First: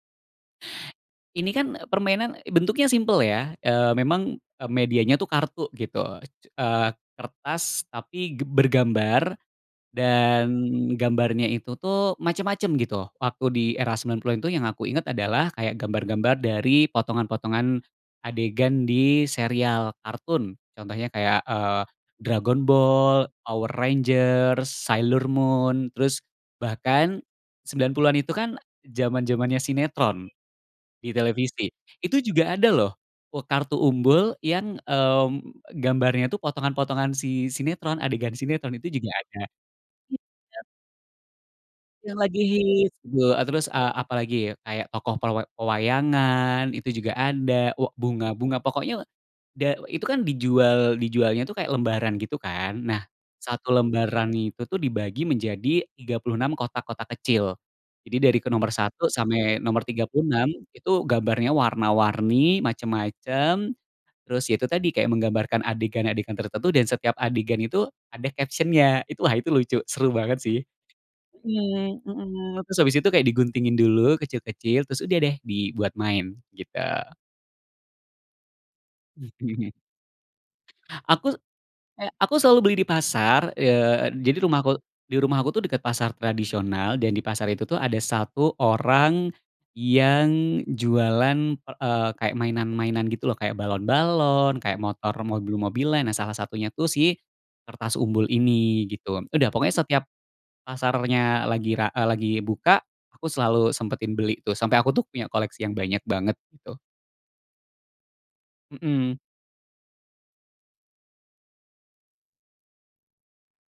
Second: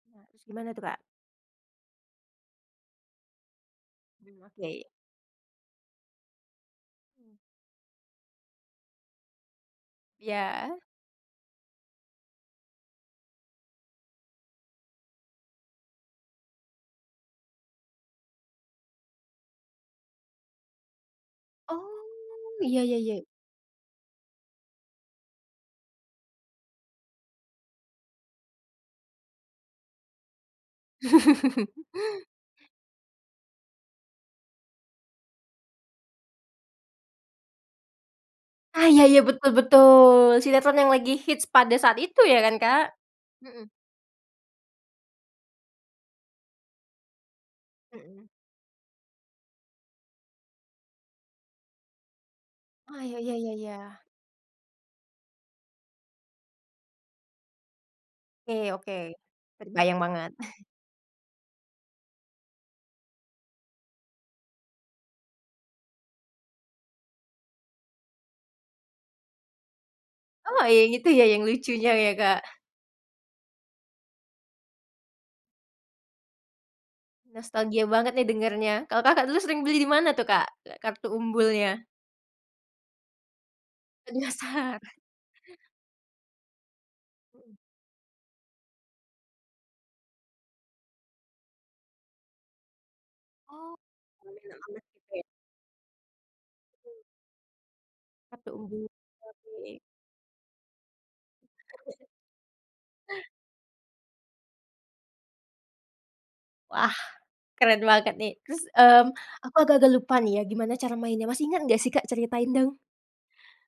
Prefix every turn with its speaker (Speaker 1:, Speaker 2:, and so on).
Speaker 1: Maksud gimana tuh Kak?
Speaker 2: Ini kan permainan, bentuknya simpel ya. Eee, memang
Speaker 1: Mmm,
Speaker 2: eee,
Speaker 1: oke.
Speaker 2: medianya tuh kartu gitu. E c eee,
Speaker 1: Mmm.
Speaker 2: kertas tapi ge bergambar dan
Speaker 1: Iya.
Speaker 2: gambarnya itu tuh macem-macem gitu. Waktu di era 90-an itu yang aku inget adalah kayak gambar-gambar dari potongan-potongan adegan di serial kartun. Contohnya kayak, eee,
Speaker 1: Oh,
Speaker 2: Dragon
Speaker 1: iya iya-iya.
Speaker 2: Ball, Power Rangers, Sailor Moon, terus bahkan 90-an itu kan zaman-zamannya sinetron di televisi. Itu juga ada loh, eee, kartu umbul yang, mmm, gambarnya itu potongan-potongan si sinetron, adegan sinetron itu
Speaker 1: Ah iya
Speaker 2: juga
Speaker 1: iya,
Speaker 2: ada
Speaker 1: betul betul.
Speaker 2: [unintelligible]
Speaker 1: Sinetron yang lagi hits pada saat
Speaker 2: Yang
Speaker 1: itu ya
Speaker 2: lagi
Speaker 1: kan Kak?
Speaker 2: hits. Eee,
Speaker 1: Mhm.
Speaker 2: terus eee, apalagi kayak tokoh pelwa pewayangan itu juga ada wa
Speaker 1: Mhm.
Speaker 2: bunga-bunga pokoknya da itu kan dijual dijualnya tuh kayak lembaran gitu kan.
Speaker 1: Oh,
Speaker 2: Nah
Speaker 1: ya ya ya
Speaker 2: satu
Speaker 1: ya.
Speaker 2: lembaran itu tuh dibagi menjadi 36 kotak-kotak kecil. Jadi dari ke nomor
Speaker 1: Oke, oke,
Speaker 2: satu sampai nomor
Speaker 1: terbayang
Speaker 2: tiga puluh
Speaker 1: banget.
Speaker 2: enam itu gambarnya warna-warni macem-macem. Terus itu tadi kayak menggambarkan adegan-adegan tertentu dan setiap adegan itu ada caption-nya itu wah itu lucu seru banget sih.
Speaker 1: Oh ya itu ya yang lucunya
Speaker 2: Mmm,
Speaker 1: ya Kak.
Speaker 2: mhm, terus abis itu kayak diguntingin dulu kecil-kecil terus udah deh dibuat main, gitu.
Speaker 1: Nostalgia banget nih dengernya. Kalo Kakak, dulu sering
Speaker 2: Mhm.
Speaker 1: beli dimana tuh Kak, eee, kartu
Speaker 2: Aku
Speaker 1: umbulnya?
Speaker 2: kayak aku selalu beli di pasar, eee, jadi rumahku,
Speaker 1: Penasaran.
Speaker 2: di rumahku tuh deket pasar tradisional dan di pasar
Speaker 1: Mmm.
Speaker 2: itu tuh ada 1 orang yang jualan per eee, kayak mainan-mainan gitu loh, kayak
Speaker 1: Oh,
Speaker 2: balon-balon,
Speaker 1: menarik
Speaker 2: kayak
Speaker 1: banget.
Speaker 2: motor
Speaker 1: Oke.
Speaker 2: mobil-mobilan, nah salah satunya tuh sih kertas umbul
Speaker 1: 1 umbul,
Speaker 2: ini gitu. Udah
Speaker 1: oke.
Speaker 2: pokoknya setiap pasarnya lagi ra eee, lagi buka, aku selalu sempetin beli tuh sampe aku tuh punya koleksi yang banyak banget, gitu.
Speaker 1: Wah, keren banget nih. Terus mmm,
Speaker 2: Mhm.
Speaker 1: aku agak-agak lupa nih ya gimana cara mainnya, masih inget enggak sih Kak? Ceritain dong.